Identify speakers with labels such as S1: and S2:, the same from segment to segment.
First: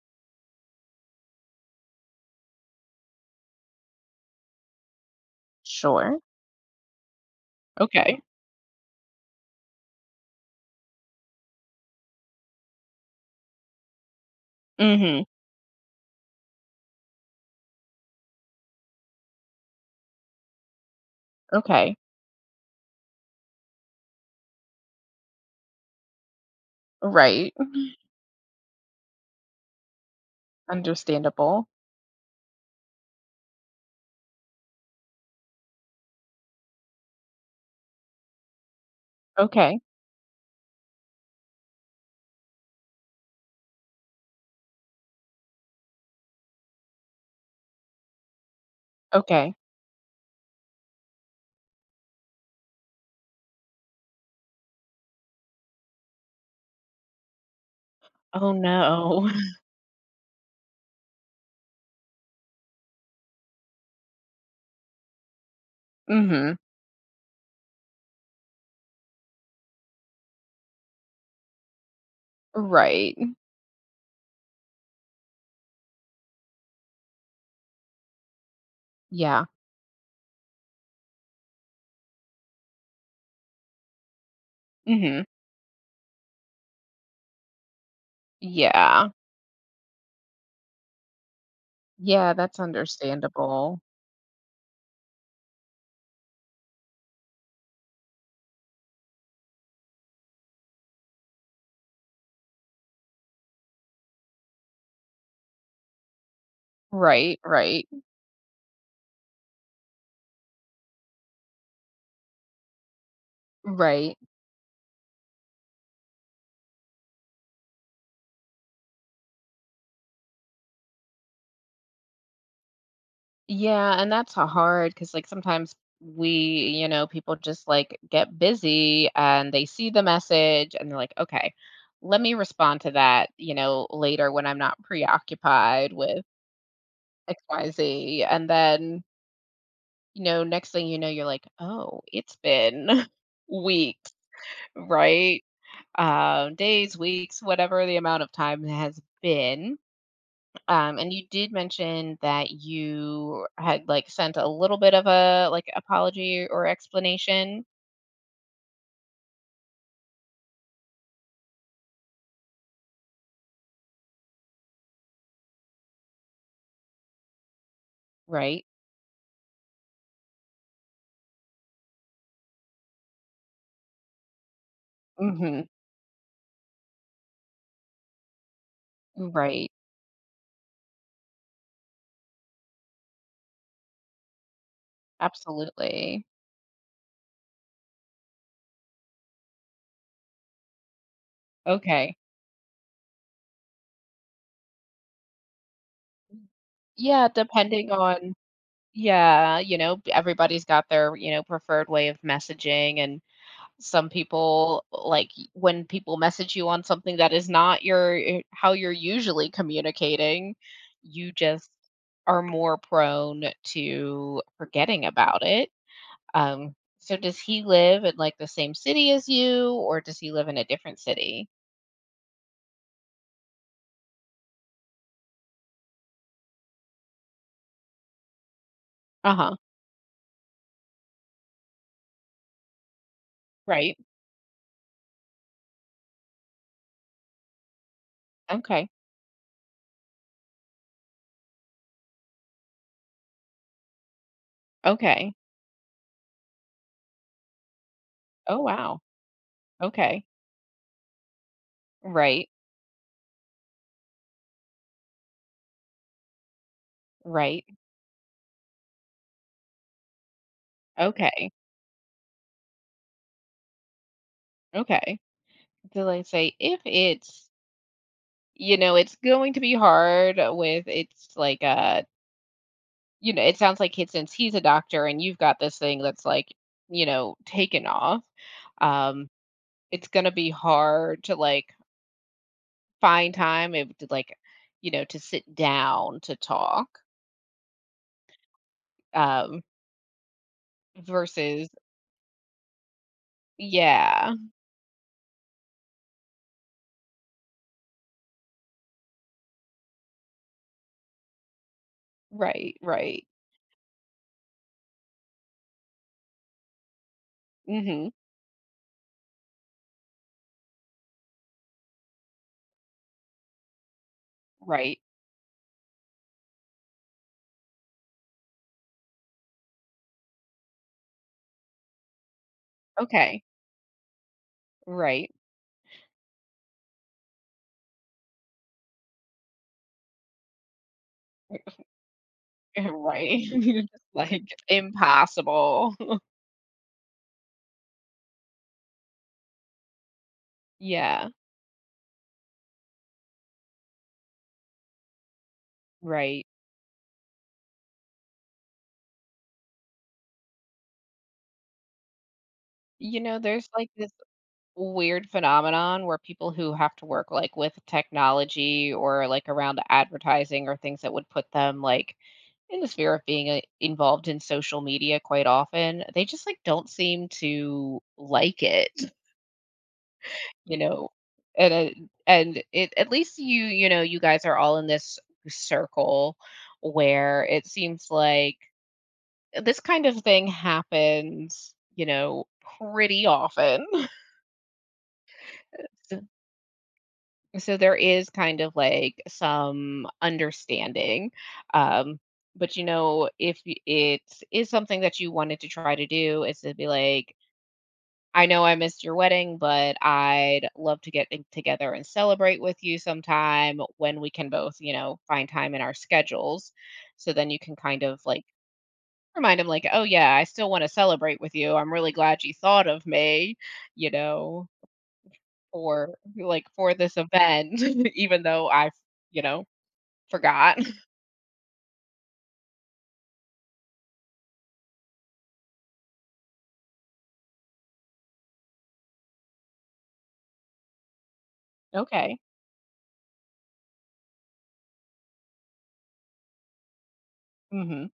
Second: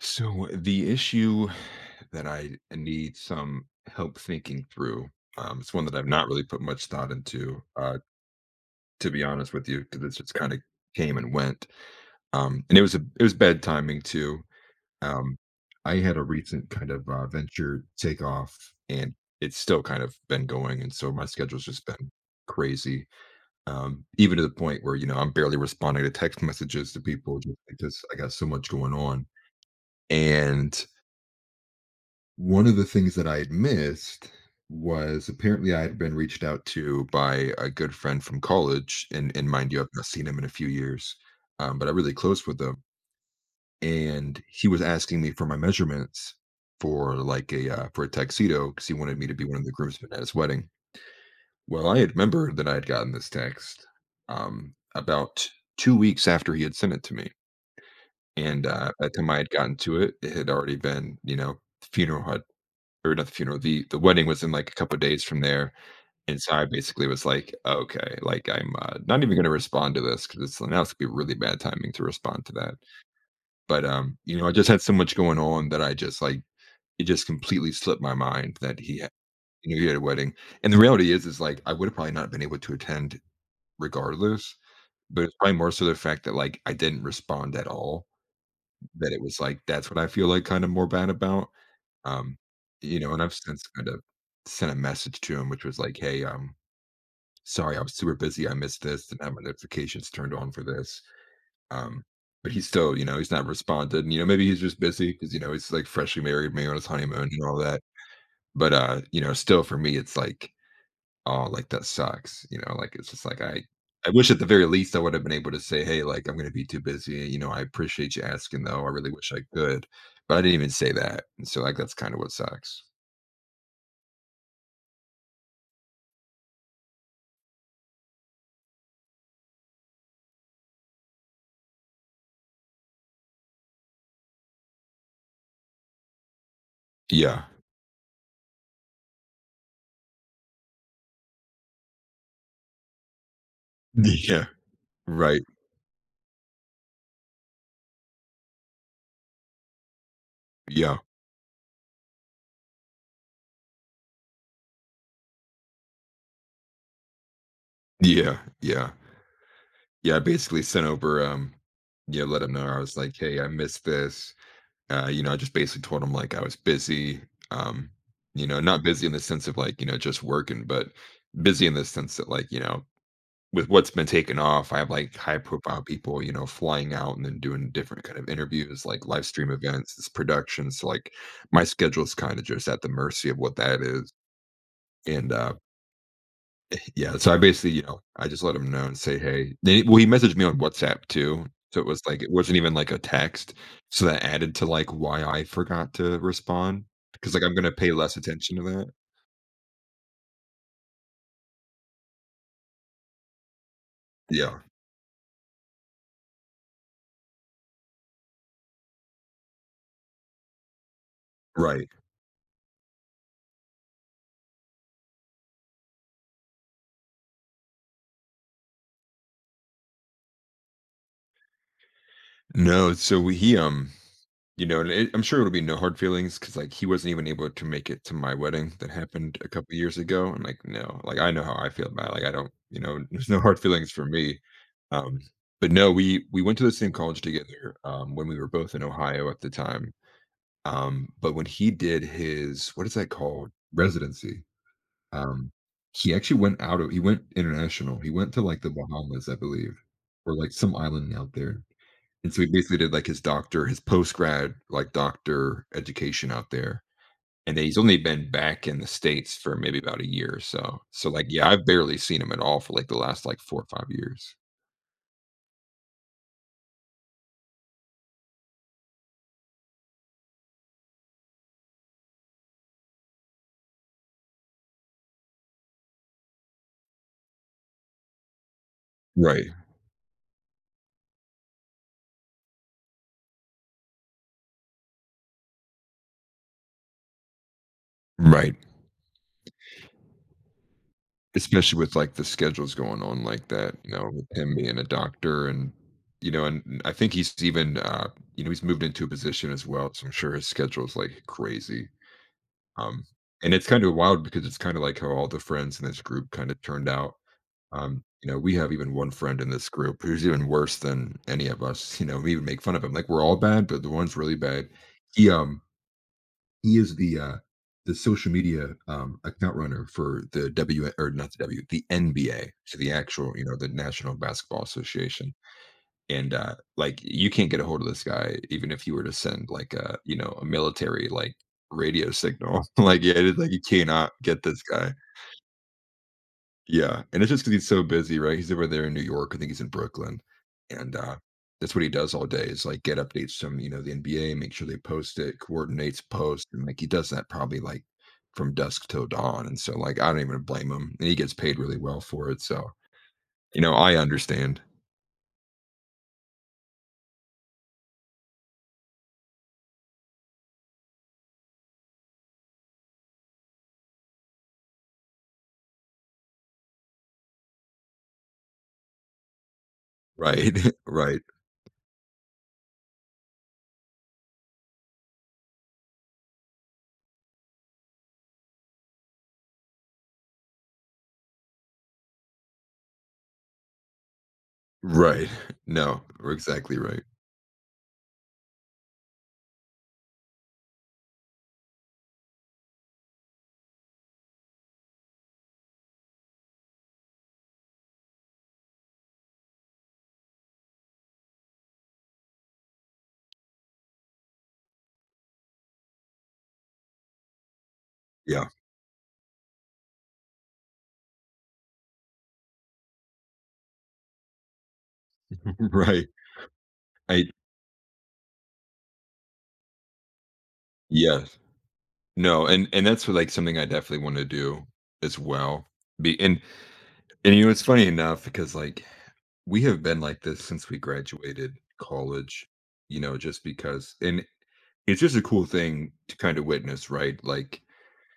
S1: So the issue that I need some help thinking through, it's one that I've
S2: Sure.
S1: not really put much thought into,
S2: Okay.
S1: to be honest with you, because it's just kind of came and went. And it was bad timing too.
S2: Mhm.
S1: Um, I had a recent kind of venture take off, and it's still kind of been going, and so my schedule's just
S2: Okay.
S1: been crazy. Even to the point where I'm barely responding to text messages to people
S2: Right.
S1: just because I got so much going on, and
S2: Understandable.
S1: one of the things that I had missed was apparently I had been reached out to by a good friend from college, and mind
S2: Okay.
S1: you, I've not seen him in a few years, but I'm really close with him. And he was asking me for my measurements for like a for a tuxedo because he wanted me to be
S2: Okay.
S1: one of the groomsmen at his wedding. Well, I had remembered that I had gotten this text about 2 weeks after he had sent it to me,
S2: Oh,
S1: and by the
S2: no.
S1: time I had gotten to it, it had already been funeral had or not the funeral, the wedding was in, like, a couple of days from there, and so
S2: Mhm.
S1: I basically was like, "Okay, like, I'm, not even gonna respond to this 'cause it's now it's gonna be really bad timing to respond to that."
S2: Right.
S1: But, I just had so much going on that I just, like it just completely slipped my mind that he had
S2: Yeah.
S1: you know, he had a wedding, and the reality is, like, I would've probably not been able to attend regardless,
S2: Mhm.
S1: but it's probably more so the fact that, like, I didn't respond at all,
S2: Yeah.
S1: that it was like, that's what I feel, like, kinda more bad about.
S2: Yeah,
S1: Um,
S2: that's
S1: and I've since
S2: understandable.
S1: kind of sent a message to him, which was like, "Hey, sorry, I was super busy. I missed this. Didn't have my notifications turned on for this." Um, but he's still, he's not responded. And, maybe he's just busy because, he's like freshly married, maybe on his honeymoon
S2: Right,
S1: and all that.
S2: right,
S1: But still for me, it's like, oh, like that sucks. Like it's just like I
S2: right.
S1: wish at the very least I would have been able to say, hey, like I'm gonna be too busy. I appreciate you asking though. I really wish I could. But I didn't even say that. And so like that's kind of what sucks.
S2: Yeah, and that's a hard because, like, sometimes we you know, people just, like, get busy and they see the message and they're like, "Okay, let me respond to that," you know, later when I'm not preoccupied with
S1: Yeah.
S2: XYZ, and then, you know, next thing you know, you're like, "Oh, it's been weeks,"
S1: Yeah, right.
S2: right? Days, weeks, whatever the amount of time has been.
S1: Yeah.
S2: And you did mention that you had, like, sent a little bit of a, like, apology or explanation,
S1: Yeah, yeah. Yeah, I basically sent over, yeah, let him know I was like, "Hey, I missed this." I just basically told him, like, I was busy, um,
S2: right?
S1: not busy in the sense of, like, just working, but busy in the sense that, like, with what's been taken off, I have, like, high
S2: Mhm.
S1: profile people, flying out and then doing different kind of interviews, like live stream
S2: Right.
S1: events, it's productions. So like, my schedule's kinda just at the mercy of what that is, and,
S2: Absolutely.
S1: yeah, so I basically, I just let him know and say, "Hey." They Well, he messaged me on WhatsApp too, so it was
S2: Okay.
S1: like it wasn't even like a text, so that added to, like, why I forgot to respond
S2: Yeah,
S1: because like, I'm gonna
S2: depending
S1: pay less
S2: on,
S1: attention to that.
S2: yeah, you know, everybody's got their, you know, preferred way of messaging. And some
S1: Yeah,
S2: people like, when people message you on something that is not your eh, how you're usually communicating, you just
S1: right.
S2: are more prone to forgetting about it. So does he live in, like, the same city as you, or does he live in a different city?
S1: No, so You know, and it I'm sure it'll be no hard feelings, cause like, he wasn't even able to make it to my wedding that happened a
S2: Uh-huh,
S1: couple years ago, and, like, no, like, I know how I feel about it, like, I don't you know, there's no hard feelings
S2: right.
S1: for me, um, but no, we went to the same college together, when we were both in
S2: Okay,
S1: Ohio at the time, but when he did his what is that called? Residency.
S2: okay.
S1: um, he actually went international, he went to, like,
S2: Oh,
S1: the
S2: wow.
S1: Bahamas, I believe,
S2: Okay.
S1: or, like, some island out there. And so he
S2: Right,
S1: basically did like his doctor, his post grad, like doctor education out there. And
S2: right.
S1: then he's only been back in the States for maybe about a year or so. So like, yeah,
S2: Okay,
S1: I've barely seen him at all for like the last like 4 or 5 years.
S2: okay. Did I say if it's... You know, it's going to be hard with it's like, you know, it sounds like it since he's a doctor and you've got this thing that's like, you know, taken off. Um,
S1: Right.
S2: it's gonna be hard to like find time if to like, you know, to sit down to talk.
S1: Right.
S2: Um, versus
S1: Especially with, like, the schedules going on like that, with
S2: yeah,
S1: him being a doctor and, I think he's even, he's moved into a position as well, so I'm sure his schedule is, like, crazy.
S2: right,
S1: Um,
S2: right.
S1: and it's kinda wild because it's kinda like how all the friends in this group kinda turned out.
S2: Mhm.
S1: We have even one friend in this group who's even worse than any of us, we would make fun of him, like, we're all bad, but the one's really bad.
S2: Right.
S1: He, um he is the social media account runner for the W or not the W, the NBA, so the actual,
S2: Okay.
S1: the National Basketball
S2: Right.
S1: Association. And like you can't get a hold of this guy even if you were to send like a military like radio signal. Like yeah, it is
S2: Right.
S1: like you
S2: Just...
S1: cannot
S2: Like...
S1: get this guy.
S2: impossible.
S1: Yeah, and it's just because he's so busy, right? He's over there in New York, I think he's in Brooklyn, and,
S2: Yeah,
S1: that's what he does all day is, like, get updates from, the NBA, make sure they post it, coordinates
S2: right.
S1: post, and, like, he does that probably, like, from dusk till dawn, and so, like, I don't even blame him, and he gets paid really well for it, so,
S2: You know, there's like
S1: I
S2: this
S1: understand.
S2: weird phenomenon where people who have to work like with technology or like around advertising or things that would put them like in the sphere of being involved in social media quite often they just like don't seem to like it,
S1: Right,
S2: you know.
S1: right,
S2: And uh, and it at least you know you guys are all in this circle where it seems like this kind of thing happens, you know, pretty often.
S1: right. No, we're exactly right.
S2: So there is kind of like some understanding. Um, but you know, if y- it is something that you wanted to try to do, is to be like, I know I missed your wedding, but I'd love to get in- together and celebrate with you sometime when we can both, you know, find time in our schedules. So then you can kind of like
S1: Yeah,
S2: remind them, like, oh, yeah, I still want to celebrate with you. I'm really glad you thought of me, you know,
S1: right.
S2: for like, for this
S1: I
S2: event, even though I, you know, forgot.
S1: yes. No, and that's, what, like, something I definitely wanna do as well, be and it's funny enough because like we have been like this since we graduated
S2: Okay.
S1: college, you know, just because and it's just a cool thing to kind of witness, right? Like
S2: Mhm.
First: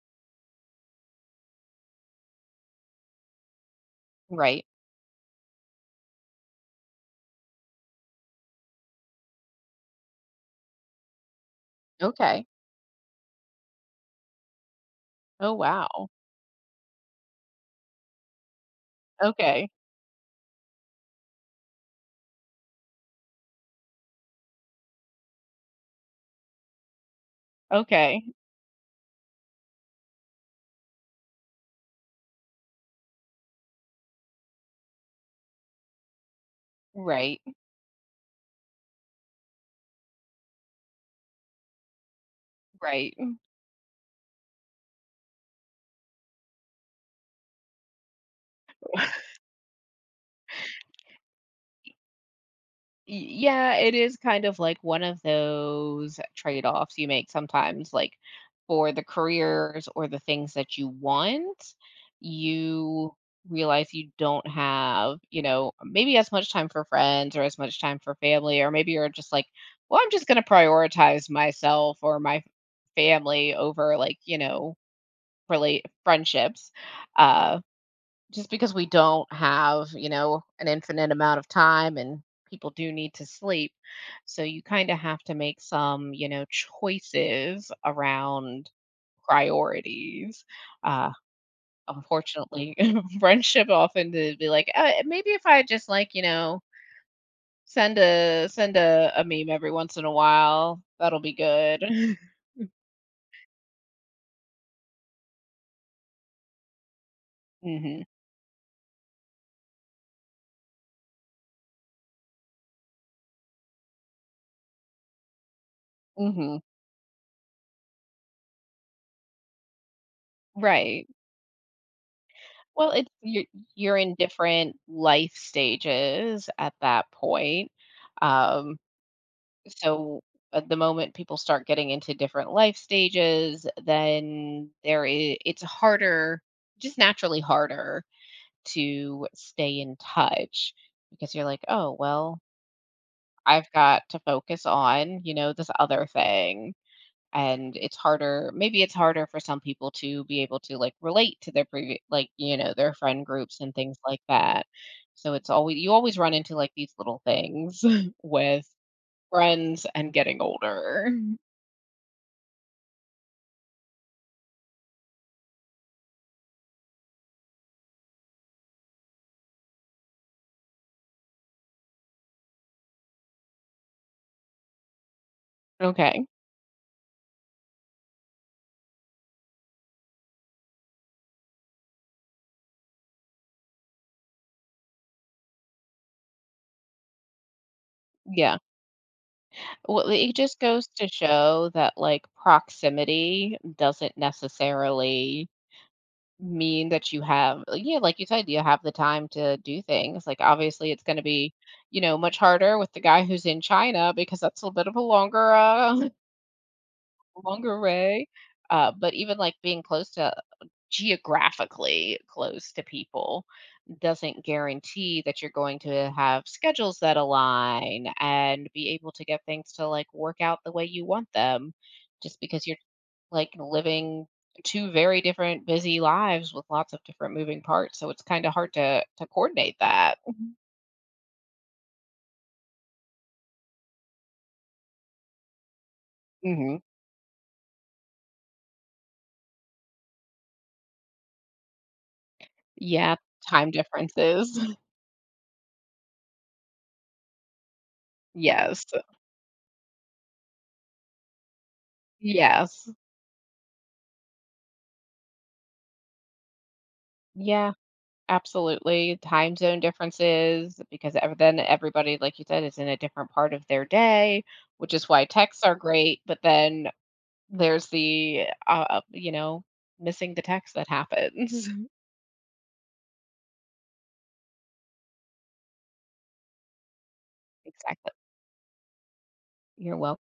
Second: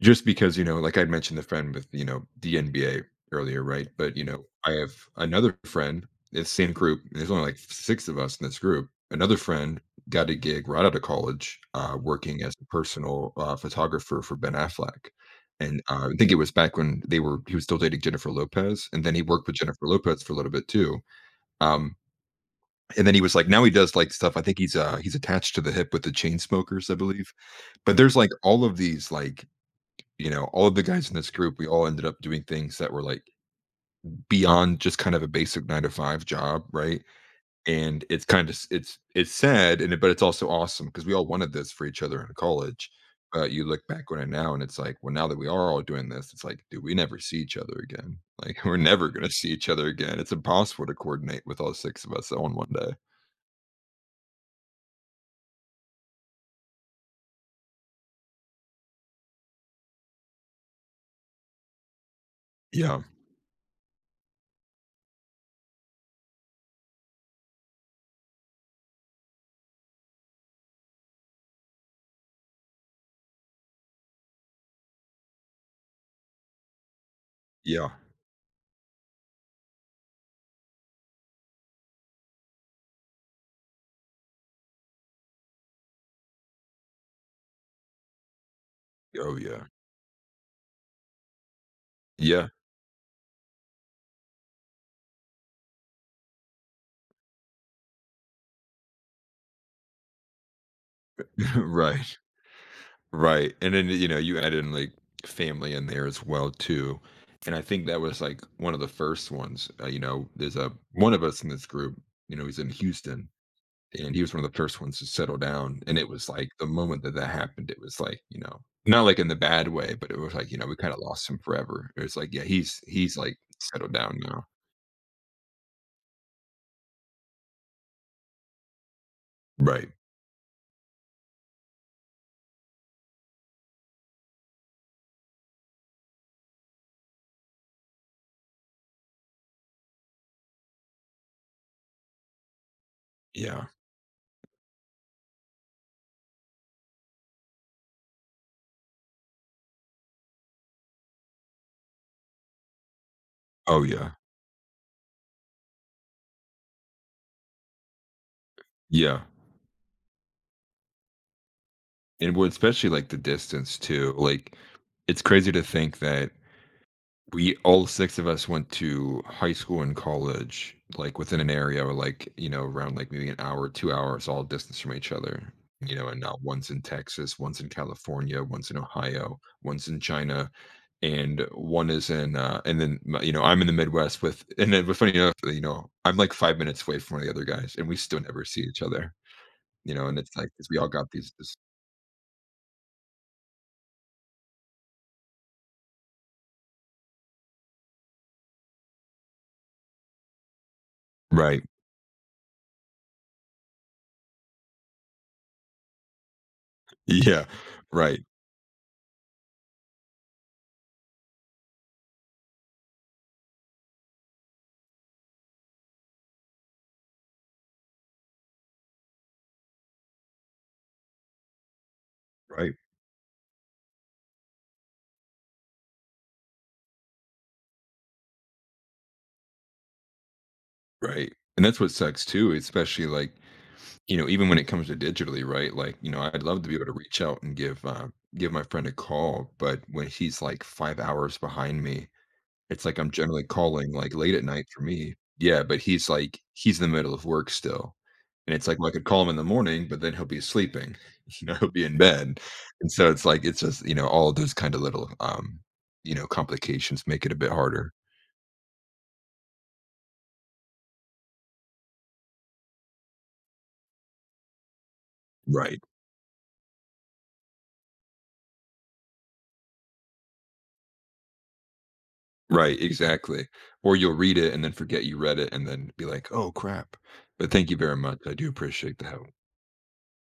S1: just because, like I mentioned the friend with, the NBA earlier, right? But,
S2: Right.
S1: I have another friend, it's same group, and there's only like 6 of us in this group. Another friend got a gig right out of college, working
S2: Okay.
S1: as a personal, photographer for Ben Affleck,
S2: Oh,
S1: and,
S2: wow.
S1: I think it was back when they were he was still dating Jennifer Lopez, and then he worked with
S2: Okay.
S1: Jennifer Lopez for a little bit too. Um, and then he was like now he does, like, stuff I think he's attached to the hip with the Chainsmokers, I believe. But there's,
S2: Okay.
S1: like, all of these, like all of the guys in this group, we all ended up doing things that were like beyond just kind of a basic nine to five job, right?
S2: Right.
S1: And it's sad, but it's also awesome because we all wanted this for each other in college.
S2: Right.
S1: But you look back on it now, and it's like, well, now that we are all doing this, it's like, dude, we never see each other again. Like, we're never gonna see each other again. It's impossible to coordinate with all six of us on one day.
S2: Yeah, it is kind of like one of those trade-offs you make sometimes, like, for the careers or the things that you want,
S1: Yeah,
S2: you realize you don't have, you know, maybe as much time for friends or as much time for family, or maybe you're just like, "Well, I'm just gonna prioritize myself or my family over, like, you know, relate friendships." Uh,
S1: yeah,
S2: just because we don't have, you know, an infinite amount of time and people do need to sleep. So you kind of have to make some, you know, choices around
S1: oh yeah,
S2: priorities. Uh,
S1: yeah,
S2: Unfortunately, friendship often to be like, maybe if I just like, you know, send a meme every once in a while, that'll be good.
S1: right. Right, and then, you add in, like, family in there as well too, and I think that
S2: Hmm.
S1: was, like, one of the first ones, there's a one of us in this group, he's in Houston, and he was one of the first ones to settle down, and it was, like,
S2: Hmm.
S1: the moment that that happened, it was, like, not, like, in the bad way, but it was, like, we kinda
S2: Right.
S1: lost him forever. It was, like, yeah, he's
S2: Well, it's
S1: he's, like, settled
S2: you're in
S1: down now.
S2: different life stages at that point. Um,
S1: Right,
S2: so at the moment people start getting into different life stages, then there is it's harder, just naturally harder to stay in touch because you're like, "Oh, well,
S1: yeah.
S2: I've got to focus on, you know, this other thing." And it's harder maybe it's harder for some people to be able to like relate to their previous like, you know, their friend groups and
S1: Oh,
S2: things
S1: yeah.
S2: like that. So it's always you always run into like these little things with
S1: Yeah,
S2: friends and getting older.
S1: and well, especially, like, the distance too, like, it's crazy to think that we all six of us went to high school and college like within an area or like around like maybe an hour 2 hours all distance from each other. And
S2: Okay,
S1: now one's in Texas, one's in California, one's in Ohio, one's in China, and one is in and then I'm in the Midwest with and then but funny enough I'm like 5 minutes away from one of the other guys and we still never
S2: yeah,
S1: see each other.
S2: well
S1: And
S2: it
S1: it's like
S2: just
S1: 'cause we
S2: goes
S1: all
S2: to
S1: got these this,
S2: show that like proximity doesn't necessarily mean that you have like, yeah, like you said, you have the time to do things. Like, obviously, it's going to be,
S1: right,
S2: you know, much harder with the guy who's in China because that's a bit of a longer,
S1: yeah,
S2: longer
S1: right,
S2: way. But even like being close to geographically close to people doesn't guarantee that you're going to have schedules that align and be able to get things to like work out the way you want them just because
S1: right,
S2: you're like living two very different busy lives with lots of different moving parts. So it's kind of hard to coordinate that. Mhm.
S1: right, and that's what sucks too, especially like even when it comes to digitally, right? Like, I'd love to be
S2: Hmm.
S1: able to reach out and give my friend a call, but when he's like 5 hours behind me, it's like I'm
S2: Yeah,
S1: generally
S2: time
S1: calling like late at
S2: differences.
S1: night for me. Yeah, but he's in the middle of work still, and it's like
S2: Yes.
S1: well, I could call him in the morning, but then he'll be sleeping. You know, he'll be in bed,
S2: Yes.
S1: and so it's like it's just all of those kind of little complications make it a bit
S2: Yeah,
S1: harder.
S2: absolutely. Time zone differences because then everybody, like you said, is in a different part of their day, which is why texts are
S1: Right.
S2: great. But then there's the, you know, missing the text that happens.
S1: Right, exactly. Or you'll read it and then forget you read it and then be like, "Oh, crap." But thank you very
S2: Exactly.
S1: much. I do appreciate the help.
S2: You're welcome.